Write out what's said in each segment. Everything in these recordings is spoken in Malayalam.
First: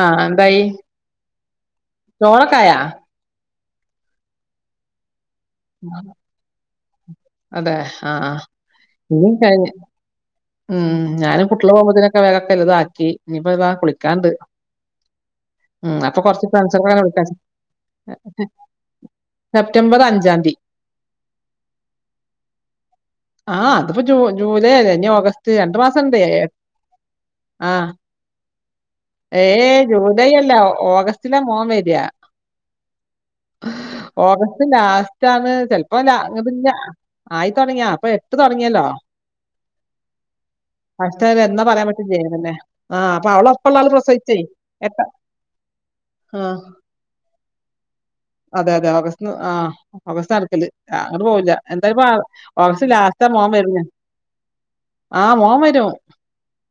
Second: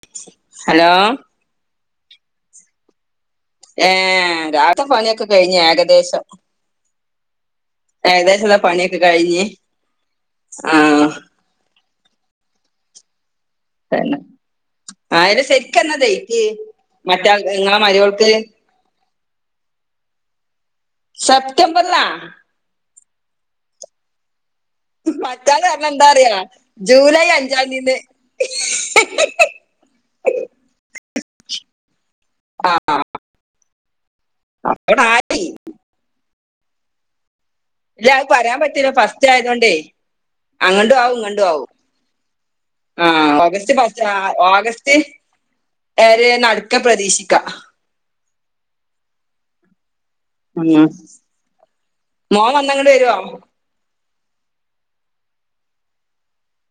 ആഹ്. എന്തായി? ഹലോ ചോറൊക്കായോ? ഏഹ് രാവിൽത്തെ പണിയൊക്കെ കയ്ഞ്ഞ് ഏകദേശം. [inaudible] അതെ ആഹ് ആഹ് ഏകദേശം ദാ പണിയൊക്കെ ഉം കഴിഞ്ഞ്. ഉം ആഹ് ഞാന് കുട്ട്യള് പോവുമ്പത്ത്ന്. വേഗൊക്കെല്ലതും ആക്കി. ഇനിയിപ്പതാ തന്നെ കുളിക്കാണ്ട്. അയിന് ശരിക്കെന്നാ ഉം അപ്പൊ ഡേറ്റ് കൊർച്ച് മറ്റാൾ ഇങ്ങളെ മരോൾക്ക് [unintelligible] സെപ്റ്റംബർ അഞ്ചാന്തി. സെപ്റ്റെംബർലോ? ആഹ്. ത്പ്പൊ ജൂ ജൂലൈയല്ലേ. ഞ്ഞി ഓഗസ്റ്റ് മറ്റാള് രണ്ടു പറഞ്ഞ് മാസം എന്താ ഇണ്ടെ. അറിയോ ജൂലൈ അഞ്ചാം ആഹ് തീയതിന്ന് ഏയ് ജൂലൈയല്ല ഓഗസ്റ്റിലാ മോൻ വരാ. ഓഗസ്റ്റ് അവിടെ ലാസ്റ്റ് ആയി ആന്ന്. ചെൽപ്പൊ ല [unintelligible] ആയിത്തൊട്ങ്ങ്യ. ഇല്ല അത് പറിയാൻ പറ്റൂല. ഫസ്റ്റ് ആയതോണ്ടെ. അങ്ങണ്ടും ആവും ഫസ്റ്റ് ആയാലും ഇങ്ങണ്ടും എന്നാ ആവും. പറയാൻ പറ്റും ജേ പിന്നെ അപ്പൊ ആഹ് ഓഗസ്റ്റ് അവളൊപ്പള്ള പ ആള് പ്രസവിച്ചേ ഓഗസ്റ്റ്. എട്ട ഒര് ആഹ് നട്ക്കെ പ്രതീക്ഷിക്ക. അതെ അതെ ഓഗ്സ്റ്റ് ആഹ്. ഓഗസ്റ്റട്ക്കല്. ഉം അങ്ങട് പോവൂല്ല. എന്തായാലുംപ്പ മോൻ ഓഗസ്റ്റ് വന്നങ്ങട് വരുവോ ലാസ്റ്റാ മോൻ വെര്ണെ. ആഹ് മോൻ വരും.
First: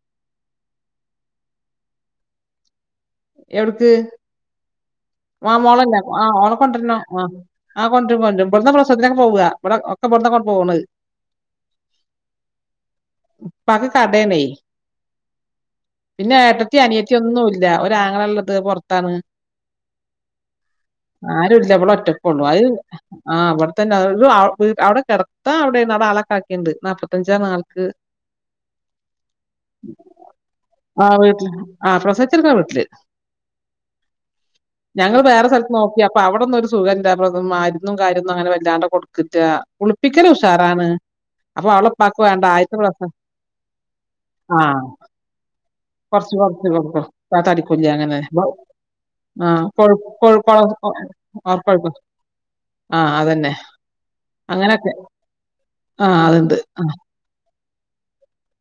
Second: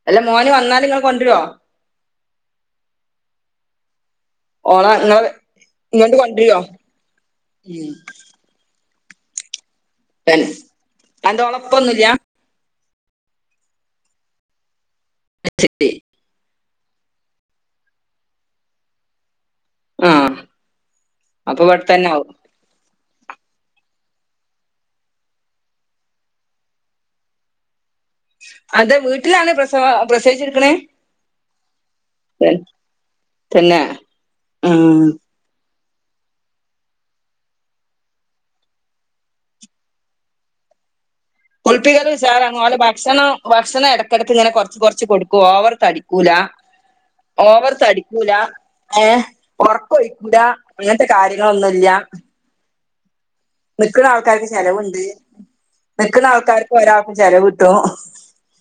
അല്ല മോന് വന്നാ പിന്നെൺ കൊണ്ട്രോ? എവ്ട്ക്ക്? ഓളാ ആഹ് മോളല്ലേ. ആഹ് ഓളെ കൊണ്ടെര്ണം ആ ഉം ആഹ് കൊണ്ട്രും കൊണ്ട്രും ബട്ന്നാ പ്രസവത്ത്നൊക്കെ പോവ്വാ. വടെ ഒക്കെ ബട്ന്നൊക്കെൺ തന്നെ പോണെ. അന്റെ ഓളപ്പൊന്നുല്ല പ്പാക്ക് കടേണെയ്. [unintelligible] പിന്നെ ഏട്ടത്തി അനിയത്തി ഒന്നുല്ല ഒരാങ്ങളള്ളത് പൊർത്താണ്. ആഹ് അപ്പൊ ആരുല്ല ഇവിടെത്തന്നെ ആവും വളൊറ്റക്കൊള്ളു. ആഹ് വെട്ത്തെന്നെ അ കെട്ത്തം അവിടേണ് അടെ ആളെക്കാക്കീണ്ട് നാപ്പത്തഞ്ചാണാ അതെ വീട്ടിലാണ് പ്രസവ പ്രസവിച്ചെട്ക്ക്ണ്? ആഹ് വീട്ടില് ആഹ് പ്രസവിച്ചെടുക്കണ വീട്ടില് തന്നെ. ഉം ഞങ്ങൾ വേറെ സ്ഥല. നോക്കി അപ്പൊ അവിടെന്നും ഒരു സുഖം ഇല്ലം മരുന്നും കാര്യൊന്നും അങ്ങന വല്ലാണ്ട് കൊടുക്ക. പിക്കൽ ഉഷാറാണ് അപ്പൊ കുളിപ്പിക്കൽ അവളെപ്പാക്ക് വേണ്ട ആദ്യത്തെ ഉഷാറാണ് പ്രാവശ്യം ഭക്ഷണം ഭക്ഷണം എടക്കിടക്ക് ഇങ്ങനെ കൊറച്ച് കൊറച്ച് കൊടുക്കും ഓവർ തടി. [unintelligible] കുഞ്ഞി അങ്ങനെ തടിക്കൂല ഏഹ് ആ കൊഴ ഒറക്കൊഴിക്കൂല കൊഴ അങ്ങനത്തെ ആ കാര്യങ്ങളൊന്നുല്ല കൊഴപ്പ. ആഹ് അതന്നെ നിക്ണ ആൾക്കാർക്ക് അങ്ങനൊക്കെ ചെലവ്ണ്ട് ആ നിക്ണ ആൾക്കാർക്ക് ഒരാൾക് ചെലവ്ട്ടും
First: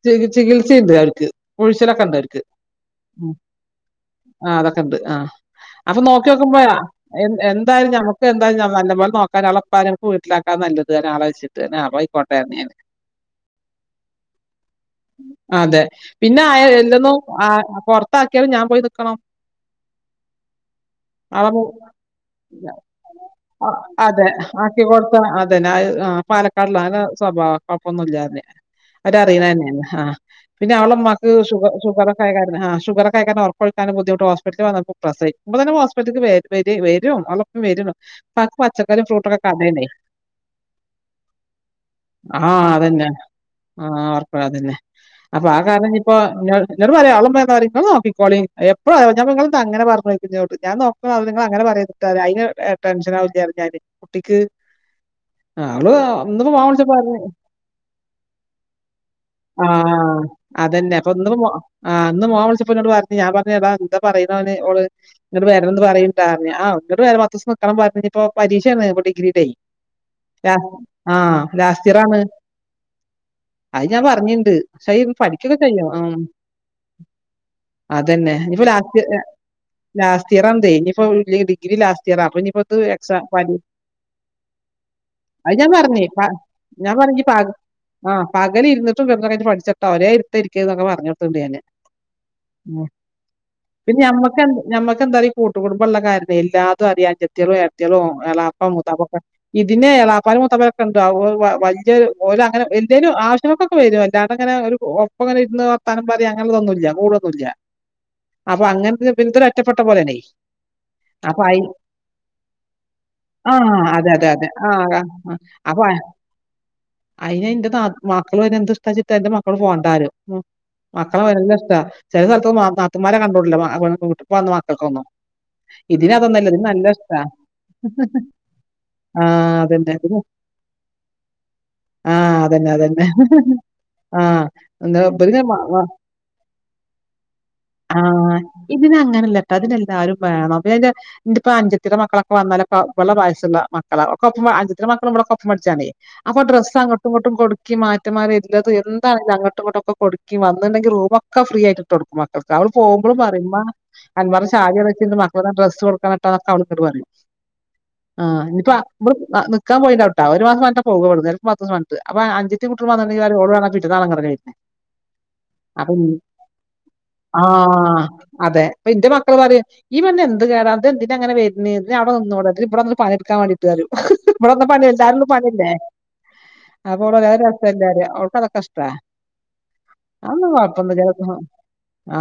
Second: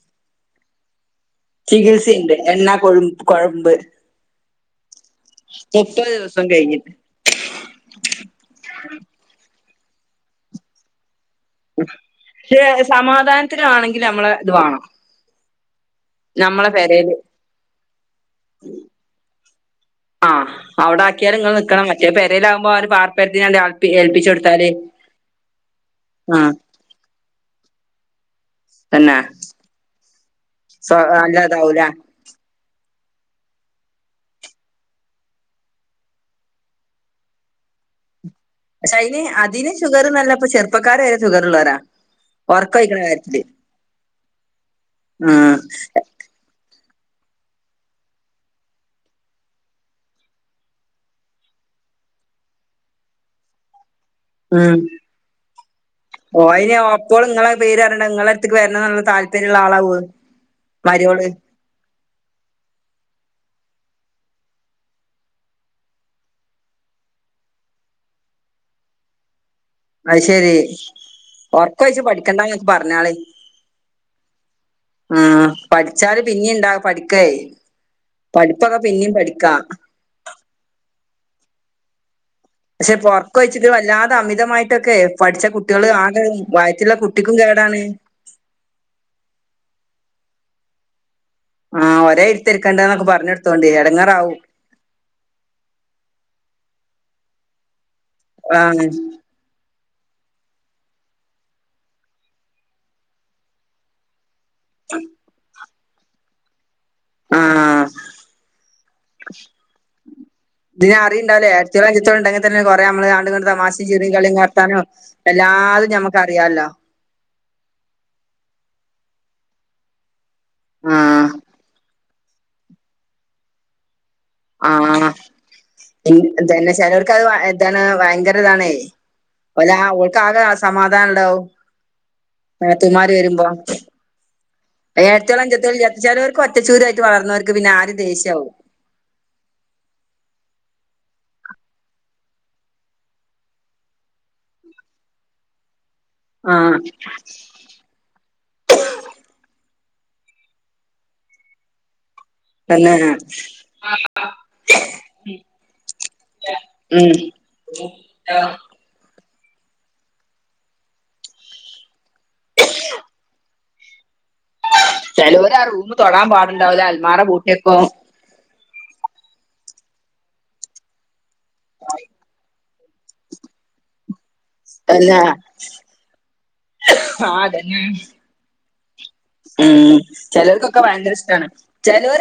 ച ചികിത്സുണ്ട് അവർക്ക് ഉഴിച്ചലൊക്കെ ഉണ്ട് ചികിത്സയുണ്ട് അവർക്ക് എണ്ണ കൊഴും കൊഴമ്പ് മുപ്പത് ആഹ് അതൊക്കെണ്ട് ആഹ് അപ്പൊ നോക്കി ദിവസം നോക്കുമ്പോരാ കഴിഞ്ഞിട്ട് എ എന്തായാലും നമുക്ക് എന്തായും നല്ല പോലെ നോക്കാന ആളപ്പാം നമക്ക് വീട്ടിലാക്കാ നല്ലത പക്ഷെ സമാധാനത്തിനാണെങ്കിൽ നമ്മള് ഇത് വേണം അതെ. പിന്നെ ആ നമ്മളെ പെരേല് എല്ലന്നും ആ പൊറത്താക്കിയാലും ഞാൻ പോയി നിക്കണം ആഹ് ടെ ആക്കിയാൽ അവ നിങ്ങൾ നിക്കക്കണം മറ്റേ പരയില ആകുമ്പോ അവര് പാർപ്പരത്തി അ അതെ ആക്കി കൊടുത്ത അതെന്നാ ആ പാലക്കാടില അങ്ങനെ സ്വഭാവം കൊഴപ്പൊന്നുംല്ലാരുന്നേ തന്നെ അവറിയണ തന്നെയാണ് ആ പിന്നെ അവള സോ നല്ലതാവൂല മ്മാക്ക്ഷുഗർ ആ ഷുറക്ക കാര ഉറപ്പൊഴിക്കാന ബുദ്ധമട്ട് ഹോസ്പിറ്റല പത്തന്നെ ഹോസ്പറ്റല വ വരും വര പക്ഷെ അതിന് അതിന് ഷുഗർല്ല അപ്പ ചെറുപ്പക്കാര് വരെ ഷുഗർള്ളോലാ ആഹ് അതന്നെ ആഹ് ഉർപ്പ അതന്നെ ആ അപ്പൊ ആഹ് കാരണംപ്പോ പറയാള നോക്കള എപ്പഴയാ ഞാ നി അങ്ങനെ പറഞ്ഞക്കഞ്ഞോട്ട് ഞാൻ നോക്കി അപ്പൊ അത് നിങ്ങള് അങ്ങനെ പറയ അതിന് ടെൻഷന ആവില്ല അറിഞ്ഞാല് കുട്ടിക്ക് ഉം ആഹ് അവള് ഒപ്പോ വണിച്ച പേര്രണം നിങ്ങള അടുത്തക്ക് വരണം എന്നുള്ള താൽ ആഹ് അതന്നെ അപ്പൊ ഇന്ന് ആഹ് ഇന്ന് മോൻ വിളിച്ചപ്പോ എന്നോട് പറഞ്ഞു ഞാൻ പറഞ്ഞ എടാ എന്താ പറയുന്ന ഓള് എന്നട്ട് വരണം എന്ന പറണ്ട ആ എന്നട്ട് വരാ പത്തീസം നിക്കണം പറഞ്ഞപ്പൊ പരീക്ഷയാണ് ഡിഗ്രീ ഡ അത് ല ആഹ് ലാസ്റ്റിയറണ് ന്നാ പറഞ്ഞളി അത് ഞാൻ പറഞ്ഞിണ്ട് പക്ഷെ പഠിക്കക്കെ ചെയ്യോ ആഹ് പഠിച്ചാല് പിന്നിം ഇണ്ടാ പഠിക്കേ അതന്നെ ഇനിപ്പോ പഠിപ്പൊക്കെ ലാസ്റ്റ്ർ പിന്നിം പഠിക്കാ ലാസ്റ്റ് ഇയർന്തേ ഇനിയിപ്പോ ഡിഗ്രി ലാസ്റ്റ് ഇയർ അപ്പ ഇഞ്ഞിപ്പോ ക്ഷെ പൊറക്ക വെച്ചി വല്ലാതെ അമിതമായിട്ടൊക്കെ പഠിച്ച അത് ഞാൻ കുട്ടികൾ പറഞ്ഞേ ആക വയറ്റുള്ള കുട്ടിക്കും കേടാണ് ആഹ് പകല ഇരിന്നിട്ടും കെട നീട്ടും കിഞ്ഞ് പഠിച്ചിട്ട ഒരെ ഇത്ത ഇരിക്ക എന്നൊക്ക പറഞ്ഞടുത്തുണ്ട് ഞാന് ആഹ് ഒരേ ഇരുത്തെരിക്കേണ്ടന്നൊക്കെ പറഞ്ഞെടുത്തോണ്ട് ഇടങ്ങാറാവും നമുക്കെന്താലും ഈ കൂട്ടുകടുംബം ഉള്ള കാര്യാ എല്ലാതും അറിയാൻെയലോ ഏത്തിയലോ എളപ്പ ആഹ് മുത്തപ്പാക്കൊ ഇതിനെ എളാപ്പാല മുത്തപ്പലൊക്കെണ്ടോ വലിയഓരോ അങ്ങനെ എന്തെങ്കലും ആവശ്യമക്കൊക്കെ വരും ഇടങ്ങനെ ഒരു ഒപ്പംങ്ങന ഇന്ന് തനംമ്പാതി അങ്ങനെതൊന്നുമ ഇല്ല കൂടൊന്നും ഇല്ല ആഹ് അപ്പൊ അങ്ങനെ ഇൻക്കൊരൊറ്റപ്പെട്ട പോലെണേ ഇതിന് അറിണ്ടാവൂല്ല എട്ടത്തിയേലും അഞ്ചത്തിയേളും ഉണ്ടെങ്കി തന്നെ കൊറെ നമ്മള് അങ്ങട്ടും ഇങ്ങട്ടും ആ തമാശി അതെ ചിറിം അതെ കളിയും അതെ ആ വർത്താനും അപ്പൊ എല്ലാര്തും ഞമ്മക്ക് അറിയാല്ലോ അയിന് അയിന്റെ ഞാ മക്കള് എന്തിഷ്ട്ടാ എന്റെ മക്കള് പോകണ്ടാറിയും ഹ്മ്മ് മക്കളെ ആഹ് വല്ല്യഷ്ടാ ചെല സ്ഥലത്തൊക്കേ നാ നാത്തൂമാരെ കണ്ടൂടല്ലോ വ ഇപ്പ വന്ന മക്കൾക്കൊന്നും ഇതിന് ഹ്മ്മ് അതൊന്നല്ല ഇതിന് തന്നെ നല്ല ചെലോർക്ക് ഇഷ്ടാ. അത് ഇതാണ് ഭയങ്കര ഇതാണേ ആഹ് ഓല അതന്നെ. ഓൽക്കാകെ സമാധാനണ്ടാവും ആഹ് അതന്നെ അതന്നെ ആഹ് എന്താ ഏട്ടത്തിയേളും അഞ്ചത്തിയേളും ഇബല് ഇല്ല ചെലോൽക്ക് ഒറ്റ ചൂരായിട്ട് വളന്നവർക്ക് ആഹ്. ആകെദേഷ്യാവും. ഇതിനങ്ങനല്ലട്ടോ ഇതിനെല്ലാരും വേണം പിന്നെ അയിന്റെ ഇന്റെ ഇപ്പ അഞ്ചത്തിടെ മക്കളൊക്കെ വന്നാലപ്പ ഇവളെ വയസുള്ള മക്കളാ ഒക്കെ ഒപ്പ അഞ്ചത്തിന്റെ മക്കളും ഇവളൊക്കൊപ്പം പടിച്ചാണേ അപ്പം ആഹ് ഡ്രസ്സങ്ങട്ടും ഇങ്ങട്ടും കൊട്‌ കൊടുക്കി മാറ്റമാരില്ലെതും എന്താണെങ്കിലും അങ്ങട്ടും ഇങ്ങട്ടൊക്കെ കൊടുക്കിം വന്ന്ണ്ടെങ്കി റൂമൊക്കെ ഫ്രീ ആയിട്ടൊട്‌ക്കും മ ക്കൾക്ക്. അവള് തന്നെ പോകുമ്പളും പറിം ഇമ്മാ അലമാറന്റെ ചാവി അവിടെ വെച്ചീണ്ട് മാറ്റാനിടാൻ ഡ്രസ്സൊടുക്കണട്ടോ എന്നൊക്കെ അവള് ഇങ്ങട്ട് പറിം. ഉം ആഹ് ഇനിയിപ്പ ഇവള് നിക്കാൻ പോയിണ്ടാവൂട്ടാ ഒരു മാസം പറഞ്ഞിട്ടാ പോവാ ഇവട്‌ന്ന്. ചെലപ്പം പത്ത് ദിവസം പറഞ്ഞിട്ട്. അപ്പൊ അൻജത്തി കുട്ടിയളും വന്ന്ട്ട്ണ്ടെങ്കില് പറിം ഓള് [unintelligible] [unintelligible] ചിലവര് ആ റൂം അപ്പ ഈ തൊടാൻ പാടുണ്ടാവൂല അൽമാറ പൂട്ടിയക്കും ആഹ് അതെ. അപ്പ ഇന്റെ മക്കള് പറിം ഈ പെണ്ണിന് എന്ത് കേടാ ഇത് എന്തിനാ ഇങ്ങനെ വര് ണേ ഇതിന് അവിടെ നിന്നൂടെ ഇവിടെ വന്നിട്ട് പണിയെടുക്കാൻ വാണ്ടിട്ട് വരു. ഇവിടെ വെഞ്ഞാല് പണി എല്ലാരും പിന്നെ വന്നാ പണിയല്ലേ അപ്പൊ ഓള് പറിം ആഹ് അത് രസല്ലാ പറിം അവൾക്കതൊക്കെ ഇഷ്ട്ടാ ഹ്മ്മ് ചെലോൽക്കൊക്കെ ഭയങ്കര ഇഷ്ടാണ്.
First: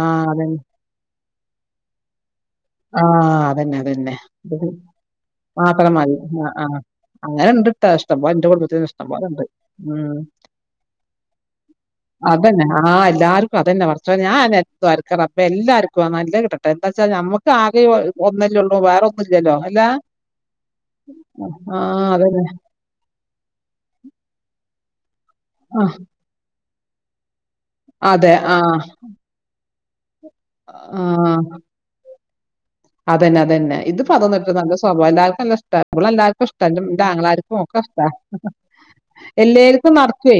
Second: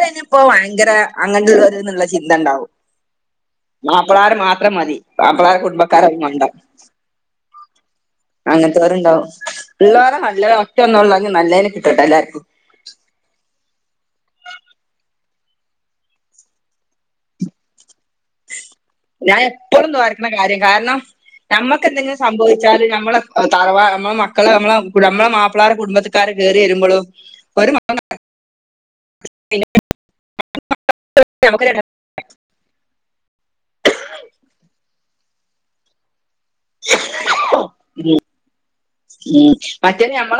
ആഹ് അതന്നെ. ഭയങ്കര അങ്ങൻത്തെ [unintelligible] ചിന്ത ഇണ്ടാവും. ആഹ് അതന്നെ അതന്നെ. മാപ്പളാര് ഇത് മാത്രം മതി. മാപ്പളളാരെ മാത്രം കുടുംമ്പക്കാര് മതി. മണ്ടാ ആഹ് ആഹ്. അങ്ങനെ ഇണ്ട്ട്ട ഇഷ്ടം പോലെ എൻ്റെ കുടുംബത്തില് തന്നെ ഇഷ്ടം പോലെ ഇണ്ട്. ഇള്ളോലെ നല്ലെ [unintelligible] നല്ലതിനെ കിട്ടട്ടേ എല്ലാവർക്കും. അതന്നെ. ആഹ് എല്ലാരുപ്പം അതന്നെ പടച്ചോനേ ഞാൻ എല്ലാർക്കും ദുആറിക്കാ റബ്ബേ എല്ലാർക്കും നല്ലേ കിട്ടട്ടെ എന്താച്ചാ ഞമ്മ ക്കാകെ ഒ ഒന്നല്ലൊള്ളൂ. ഞാൻ എപ്പളും ദുആരിക്ക്ണാ കാര്യാ കാരണം ആഹ് നമ്മക്കെന്തെങ്കിലും അതന്നെ. സംഭവിച്ചാല് നമ്മളെ തറവാ നമ്മളെ മക്കളെ നമ്മളെ നമ്മളെ മാപ്പളാരെ ആഹ് കുടുംമ്പത്ത്ക്ക് ആര് കയറി വരുമ്പളും ഒരു മാപ്പ അതെ ആഹ്. ആഹ്. നമുക്ക് അതന്നെ അതന്നെ. ഇതിപ്പതൊന്നല്ല നല്ല സ്വഭാവാ എല്ലാർക്കും നല്ല ഇഷ്ടാ അവളെ എല്ലാർക്കും ഇഷ്ടാ ഇൻ്റെ ആങ്ങളർക്കും ഒക്കെ ഇഷ്ടാ എല്ലേല്ക്കും നടക്കേ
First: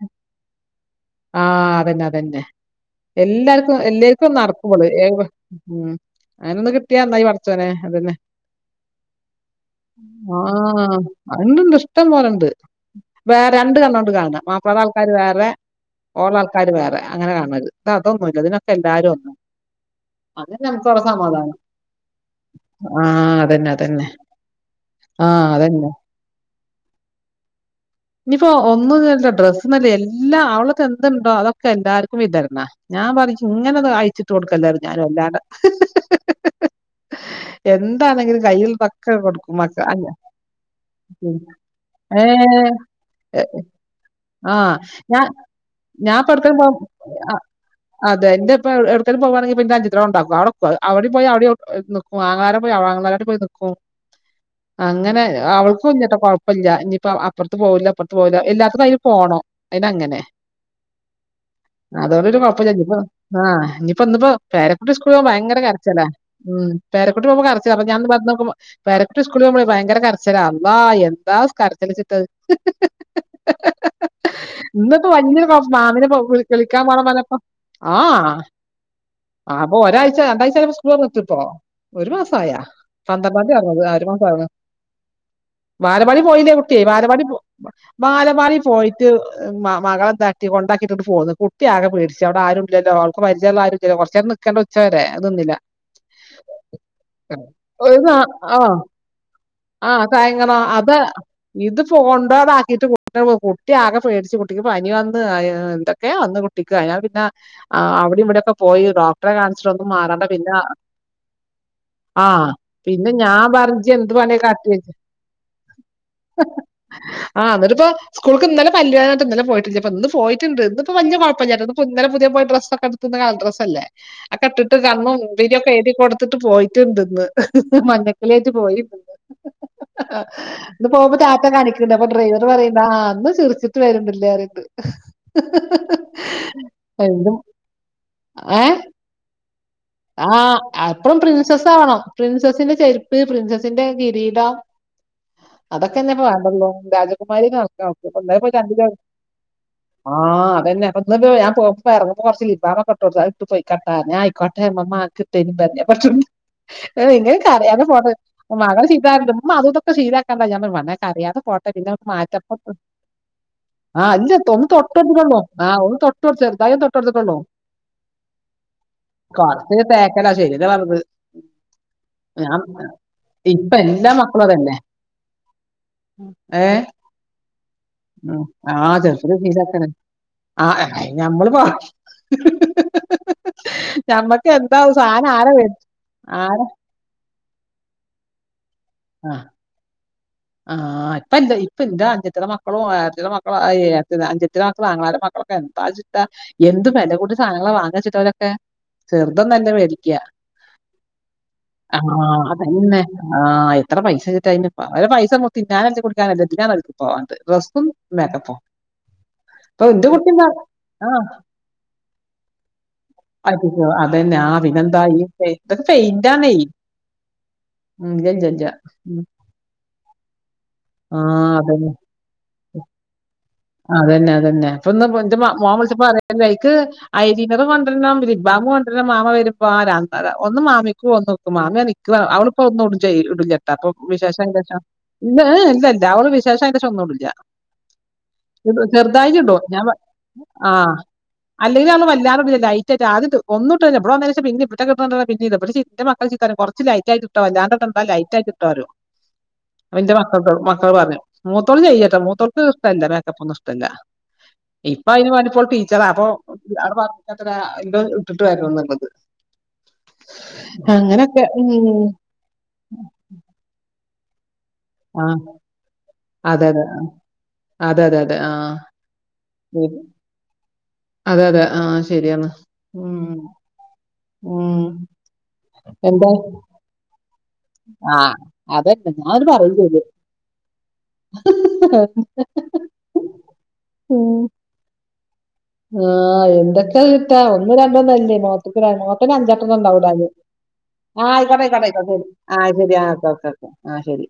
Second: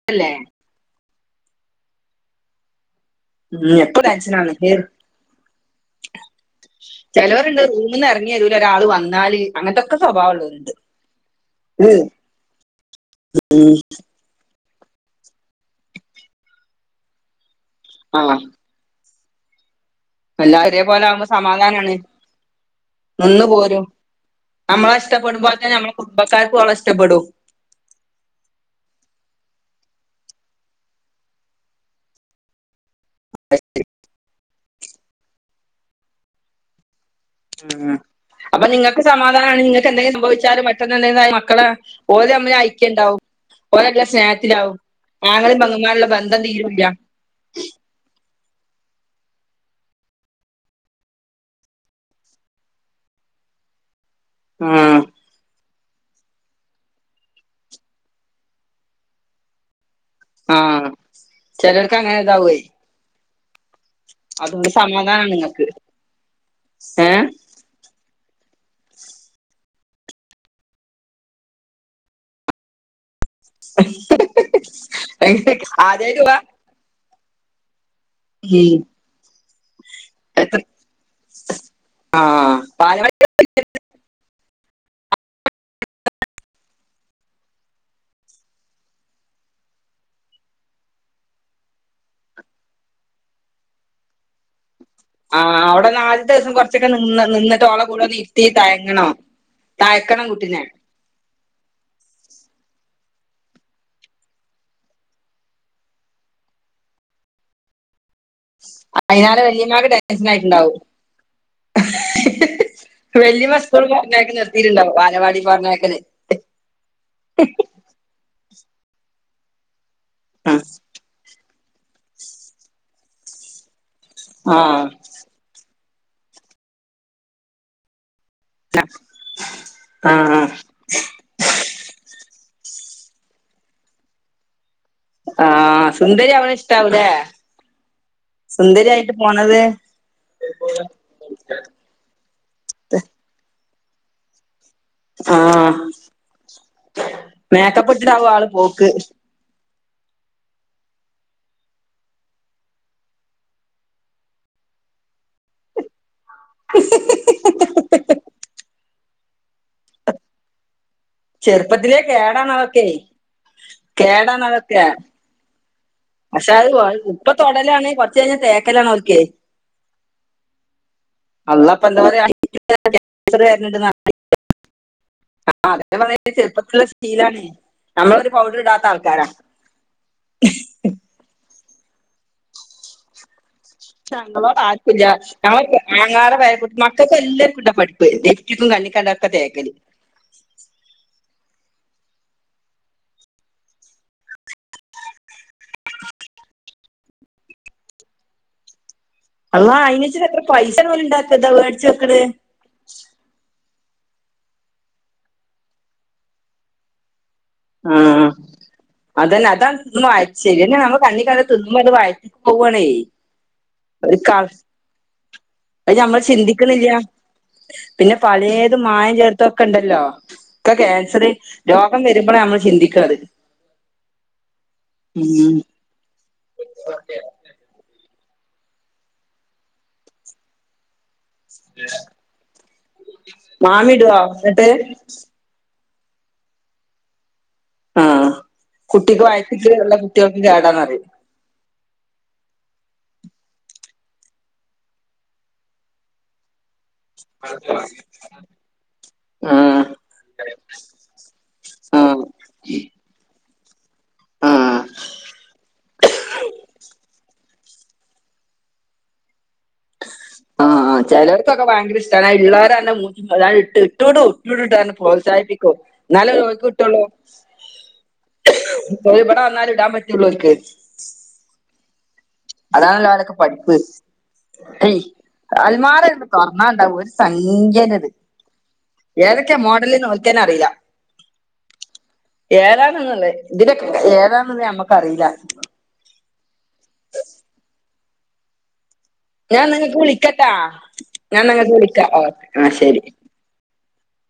അല്ലേ ആഹ് അതന്നെ അതന്നെ. ഉം എല്ലാർക്കും എപ്പോ എല്ലേർക്കും ടെൻഷനാണ് നടക്കോള്. ഏഹ് ഹ്മ്മ് അങ്ങനൊന്ന് കിട്ടയാ നന്നായി ചിലവരുണ്ട് പടച്ചോനെ റൂമിൽ നിന്ന് അതന്നെ. ഇറങ്ങി വരൂല ഒരാള് വന്നാല് അങ്ങനത്തെ ഒക്കെ സ്വഭാവം [inaudible] ഉള്ളവരുണ്ട് ആഹ് അത്ണ്ട് ഇഷ്ടം പോലെണ്ട്. വേറെ രണ്ട് കണ്ണൊണ്ട് കാണാ, മാപ്പളാൾക്കാര് വേറെ ഓളെ ആൾക്കാര് വേറെ അങ്ങനെ കാണര്ത്. ഇത് അതൊന്നൂല്ല ഇതിനൊക്കെ എല്ലാരും ഒന്നാ അതന്നെ എല്ലാം നമുക്ക് ഓളെ ഒരേപോലാവുമ്പോ സമാധാനം. സമാധാനാണ്. ആഹ് നിന്ന് അതന്നെ പോരും. അതന്നെ. നമ്മളെ ആഹ് ഇഷ്ടപ്പെടുമ്പോത്തന്നെ അതന്നെ. നമ്മളെ കുടുംബക്കാർക്കും ഓളെ ഇഷ്ടപ്പെടും. ഇനിയിപ്പോ ഒന്നൊന്നല്ല ഡ്രസ്സ് എന്നല്ല എല്ലാം അവള്ക്ക് എന്ത്‌ണ്ടോ അതൊക്കെ എല്ലാർക്കും വിതരണാ ഞാൻ പറിം ഇജ് ഇങ്ങനൊന്ന് അയച്ചിട്ട് കൊടുക്കല്ലേ പറി ഞാന് വല്ലാടെ [inaudible] ആഹ് അപ്പൊ നിങ്ങക്ക് സമാധാനാണ് മക്ക നിങ്ങൾക്ക് അല്ല, എന്തെങ്കിലും സംഭവിച്ചാലും പെട്ടെന്ന് എന്തേലും ഇതായ ഉം. മക്കളെ ഏ ഓര് തമ്മില് ഐക്യണ്ടാവും. എ, ഓലല്ലെ ആ സ്നേഹത്തിലാവും. ഞാൻ ആങ്ങളീം പെങ്ങമാരുള്ള ഞാൻ ഇപ്പൊ ബന്ധം എവിടേക്കും പോകും തീരൂല്ല. അതെ ഇന്റെപ്പ എവ എവ്ടെക്കെങ്കിലും പോവാണെങ്കി ഇന്റെ അഞ്ചത്തിന്റോടെ കൊണ്ടാക്കും അവ്ടെ നിക്കത് അവടിം പോയാ അവടെ നി ആങ്ങളാരോടെ പോയാ ആങ്ങളാമാരോടെ പോയി നി ക്കും. ആഹ് അങ്ങനെ അവൾക്കുല്ലട്ടോ കൊഴപ്പല്ല ഇനിയിപ്പ അപ്പർ ത്ത് പോവൂല ഇപ്പറത്ത് പോവൂല്ല. എല്ലാടത്തും അയ്ന് പോണം. അതിന് അങ്ങനെ ആഹ്. ചിലർക്ക് അങ്ങനെ അതുകൊണ്ട് ഒരു ഇതാവേ കുഴപ്പം ഇല്ല. ഇനിയിപ്പോ ആഹ് ഇനിയിപ്പോ ഇന്നപ്പോ അതുകൊണ്ട് പേരക്കുട്ടി സ്കൂളി പോവാൻ സമാധാനാണ് ഭയങ്കര നിങ്ങൾക്ക് കരച്ചലാ. ഉം ഏഹ് പേരക്കുട്ടിള്ളപ്പോ കര ച്ച് പറഞ്ഞു ഞാൻ ഇന്ന് പറഞ്ഞു നോക്കുമ്പോ പേരക്കുട്ടി സ്കൂളി പോകുമ്പഴേ ഭയങ്കര കരച്ചിലാ അള്ളാ എന്താ കരച്ചില് വെച്ചിട്ട്. ഇന്ന് ഇപ്പംവന്ന് ഇപ്പം മാമനെ ആദ്യായിട്ട് പോവാ വിളിക്കല്. ക്കാൻ പോണെ പറഞ്ഞപ്പം ആഹ്. എയിം ആഹ് അപ്പൊ ഒരാഴ്ച രണ്ടാഴ്ച ആയപ്പോ സ്കൂള് തുറന്നിട്ടിപ്പോ. ഒരു മാസ ആയ. ആഹ് പാലവാടി പന്ത്രണ്ടാം തിയതിയാ തുറന്നത്. ആഹ് ഒരു മാസം ആവണ്. ബാലവാടി പോയില്ലേ കുട്ടി. ബാലവാടി പോ ബാലവാടീ പോയിട്ട് മ മകളെ തട്ടി കൊണ്ടാക്കിയിട്ട് ഇങ്ങട് പോന്നു കു കുട്ടി ആകെ പേടിച്ചു. അവിടെ ആരുല്ലല്ലോ. അവൾക്ക് പരിചയമുള്ള ആരുല്ലല്ലോ. കുറച്ചു നേരം നിക്കണ്ടേ ഉച്ചവരെ. അത് നിന്നില്ല ആഹ് അവിടെ നാണ്ട് ദിവസം കൊറച്ചൊക്കെ നിന്ന് നിന്നിട്ട് ഓളെ കൂടൊന്നു ന്ന് ഇരുത്തീട്ട് ഇറങ്ങണോം. ആഹ് തയങ്ങണ അത് ഇത് ഫോൺ കുടതാക്കിയിട്ട് കുട്ടി കുട്ടി ആകെ പേടിച്ച് കുട്ടിക്ക് പനി വന്ന് എന്തൊക്കെ വന്ന് കുട്ടിക്ക് ഞാൻ പിന്നെ ആഹ് അവിടെ ഇവിടെക്കെ പോയി ഡോക്ടറെ അയിനാലെ കാണിച്ചിട്ട് ഒന്നും വല്യമ്മാക്ക് മാറണ്ട് ടെൻഷൻ പിന്നെ ആയിട്ടുണ്ടാവും ആഹ് പിന്നെ ഞാൻ വല്യമ്മ പറഞ്ഞു സ്കൂൾ ജ് എന്ത് പണിയ പറഞ്ഞയക്കല് കാട്ടിവെച്ചു നിർത്തിയിട്ടുണ്ടാവും ബാലവാടി പറഞ്ഞയക്കല് ആഹ്എന്നിട്ട് ഇപ്പോ സ്കൂൾക്ക് ഇന്നലെ പല്ലുവേദന ആയിട്ട് ഇന്നലെ പോയിട്ടില്ല ഇന്ന് പോയിട്ടുണ്ട് ഇപ്പൊ വലിയ കുഴപ്പം ഇല്ല ഇന്നലെ പുതിയ പോയി ഡ്രസ്സൊക്കെ എടുത്തു ഇന്ന് കളർ ഡ്രസ്സ്‌ അല്ലെ അത് ഒക്കെ ആ ഇട്ടിട്ട് കണ്ണും പിരികം ഒക്കെ എഴുതി കൊടുത്തിട്ട് പോയിട്ടുണ്ട് ഇന്ന് മഞ്ഞ കിളിയായിട്ട് പോയിട്ടുണ്ട് ആ ഇന്ന് പോവുമ്പോൾ റ്റാറ്റാ കാണിക്ക ത് കണ്ടപ്പോ ഡ്രൈവർ പറയും ന്നാ ഇന്ന് ചിരി ച്ചിട്ട് വരണ്ടില്ലേ എന്ന് ആഹ് സുന്ദരി അവാൻ ഇഷ്ടാവൂലെ എന്തും സുന്ദരി ആയിട്ട് പോണത് ആഹ് എപ്പോഴും പ്രിൻസസ് ആവണം പ്രിൻസസിന്റെ ചെരുപ്പ് പ്രിൻസസിന്റെ കിരീടം ആ അതൊക്കെന്നെ ഇപ്പ വേണ്ടുള്ളൂ രാജകുമാരി മേക്കപ്പ് ഇട്ടിട്ടാവും ആള് പോക്ക് നടക്ക [unintelligible] [inaudible] ആഹ് അതന്നെ [unintelligible] ഞാൻപോവുമ്പോൾ ഇറങ്ങുമ്പോൾ കൊറച്ച് ലിപ് ബാം ഒക്കെ ഇട്ടുകൊടുത്തു അതിട്ടു പോയ്ക്കട്ടാ ഞാൻ [unintelligible] അമ്മ മാർക്ക്‌ ക്ക് [unintelligible] എ ങ്ങനെ പറയാതെ പൊന്നേ മകൾ ചിത്തപറയൂണ്ട് ഉമ്മ അതു ഇതൊക്കെ ശീലക്കണ്ട ഞാൻ [unintelligible] അറിയാതെ പോട്ടെന്ന് പിന്നെ ചെറുപ്പത്തിലേ നമ്മുക്ക് കേടാണ് മാറ്റപ്പെആഹ് അതൊക്കെ അല്ല കേടാണ് ഒന്ന് അതൊക്കെ തൊട്ടുള്ളോ ആഹ് ഒന്ന് തൊട്ട് കൊടുത്തു പക്ഷെ അത് ചെറുതായി ഒന്ന് തൊട്ട് ഇപ്പൊ കൊടുത്തിട്ടുള്ളൂ തൊടലാണ് കൊറച്ച് കഴിഞ്ഞാൽ തേക്കലാണ് ഓൽക്കെ കുറച്ച് തേക്കല്ലാ ശരിയന്ന പറഞ്ഞത് അള്ളാപ്പ എന്താ പറയാ ടീച്ചർ ഞാൻ ഇപ്പൊ വരണുണ്ട് എല്ലാ മക്കളും അതുതന്നെ ഏഹ് ചെറുപ്പത്തിലുള്ള ശീലാണ് നമ്മളൊരു പൗഡർ ഇടാത്ത ആഹ് ആൾക്കാരാ ചെറുചോരു [unintelligible] ആഹ് നമ്മള് പറ ഞങ്ങളോ ഞമ്മക്ക് എന്താവും ആക്കില്ല സാധനം ആരെ ഞങ്ങ വരും അങ്ങാര [unintelligible] ആരെ ഇപ്പെല്ലാർക്കുംണ്ടാ പഠിപ്പ് ലിപ്സ്റ്റിക്കും കണ്ണിക്കണ്ടതൊക്കെ തേക്കല് ആഹ് ഇപ്പൊ എന്താ ഇപ്പൊ എന്റെ അനുജെത്തീടെ മക്കളോ ഏട്ടത്തീടെ മക്കളോ ഏഹ് അനുജത്തീടെ മക്കളോ ആങ്ങളേടെ മക്കളോ ക്ക എന്താ വെച്ചിട്ടാ എന്ത് വില കൂടിയ സാധനങ്ങള് വാങ്ങാ വെച്ചിട്ടാ ചെറുതൊന്നുവല്ല അള്ളാ മേടിക്കാ അയിനച്ചിട്ട് എത്ര പൈസ ഓല് ഇണ്ടാക്ക ഇതാ വേടിച്ച് വെക്കണ് പിന്നെ ആയി എത്ര പൈസ കിട്ടാ അതിന് ഇപ്പൊ അവരെ പൈസ മൊത്തം തിന്നാനല്ല കുടിക്കാനല്ല ഇതിനാ [unintelligible] ഡ്രസ്സ്‌ ആഹ് അതന്നെ അതാണ് ഇപ്പൊ ഇന്റെ കുട്ടിണ്ടാ ശരിന്നെ നമ്മള് ആ കണ്ണി കാണുന്ന തിന്ന വഴറ്റിക്ക്‌ പോവാണേ അത് ഒരു ക അതെന്നെ ആഹ് പിന്നെന്താ ഇതൊക്കെ അത് നമ്മൾ പെയിന്റാണെ ചിന്തിക്കണില്ല പിന്നെ പലേത് മായം ഉം. ചേർത്തൊക്കെ ഉണ്ടല്ലോ ഒക്കെ ആ ക്യാൻസർ അതന്നെ. രോഗം വ മ്പള നമ്മള് ചിന്തിക്കാറ് അതന്നെ അതന്നെ അപ്പൊന്ന് എന്റെ മോൻ വിളിച്ചപ്പോ പറയാ എനക്ക് ഐലീനറ് കൊണ്ട് വരണം ലിപ് ബാം കൊണ്ടരാണം മാമ വരുമ്പോ ആ രാന് ഒന്ന് മാമിക്കും ഒന്ന് മാങ്ങാ നിക്ക അവളിപ്പോ ഒന്നും ടും അപ്പൊ മാമി ഇടുവോ വിശേഷം എന്നിട്ട് ഇല്ലല്ലോ ഇല്ല ഏ ഇല്ലല്ല ഓള് വിശേഷായിന്റേശം ഒന്നുല്ല ആഹ് കുട്ടിക്ക് ഇടും. വായറ്റില്ള്ള കുട്ടികൾക്ക് കേടാന്നറിം അല്ലെങ്കി അതൊന്നും വല്ലാതെത് ചെയ്യില്ല ലയ്റ്റായിട്ട് ആദ്യത്തെ ഒന്ന് തൊട്ട് ഇവിടെവന്ന ശേഷംപിന്നിം [unintelligible] ഇജ്ജ് ലൈറ്റ് ആയിട്ടിട്ടോ അല്ലാണ്ടപ്പന്താ ലൈറ്റാആയിട്ടിട്ടോറിം ആഹ് അപ്പൊന്റെ മ മക്കൾ മക്കൾ പറഞ്ഞു മൂത്തോള് ചെയ്യേല്ല ആഹ് മൂത്തോൾക്ക് ഇഷ്ടല്ലമേക്കപ്പ് ഒന്നും ഇഷ്ടല്ല ആഹ് ഇപ്പഅയിന് മാണ്ടിപ്പോ ഓള് ടീച്ചറാ അപ്പൊ [unintelligible] അത്ര ഇല്ലോ ഇട്ടിട്ടു വരണംന്നുള്ളത് ആഹ് ആഹ് ചേലോർക്കൊക്കെ ഭയങ്കര ഉം. ഇഷ്ട ആ ഉള്ളവരെ ഇട്ട് ഇട്ടോണ്ട് പോവും ആ പ്രോത്സാഹിപ്പിക്കും ന്നാലല്ലേ ഓൽക്ക് അതെ അതെ കിട്ടൊള്ളു അതെ അതെ അതെ ആ ഓല് ഇവിടെ വന്നാലേ ഇടാൻ ഉം. പറ്റുവൊള്ളൂ ഓൽക്ക് അതെ അതെ ആഹ് ശരിയാണ് അതാണല്ലോ ഉം. അനക്ക് പഠിപ്പ് ഉം. അൽമാറങ്ങട് എന്താ തൊർന്നാണ്ടാവും ഒരു സംഖ്യന്റത് ആ അതന്നെ ഞാനത് ഏതൊക്കെയാ പറയും ചെയ്തു മോഡല്ന്ന് ഓൽ ക്കെന്നറിയില്ല ഏതാണെന്നുള്ള ഇതിനൊക്കെ ഉം. ഏതാണെന്ന് നമ്മക്കറിയില്ല ആഹ് എന്തൊക്കെ കിട്ടാ ഒന്നും രണ്ടൊന്നല്ല [unintelligible] നോട്ടിന് ഞാൻ ഇന്നാ ഇങ്ങക്ക് അഞ്ചെട്ടണ്ണണ്ടാവുല അത്‌ വിളിക്കട്ടാ ആഹ് ഞാൻ ഇന്നാ അയ്ക്കോട്ടെ ഇങ്ങക്ക് അയ്ക്കോട്ടെ വിളിക്കാ ഓ ആഹ് ശരി അയ്ക്കോട്ടെ [unintelligible] ആഹ് ശരി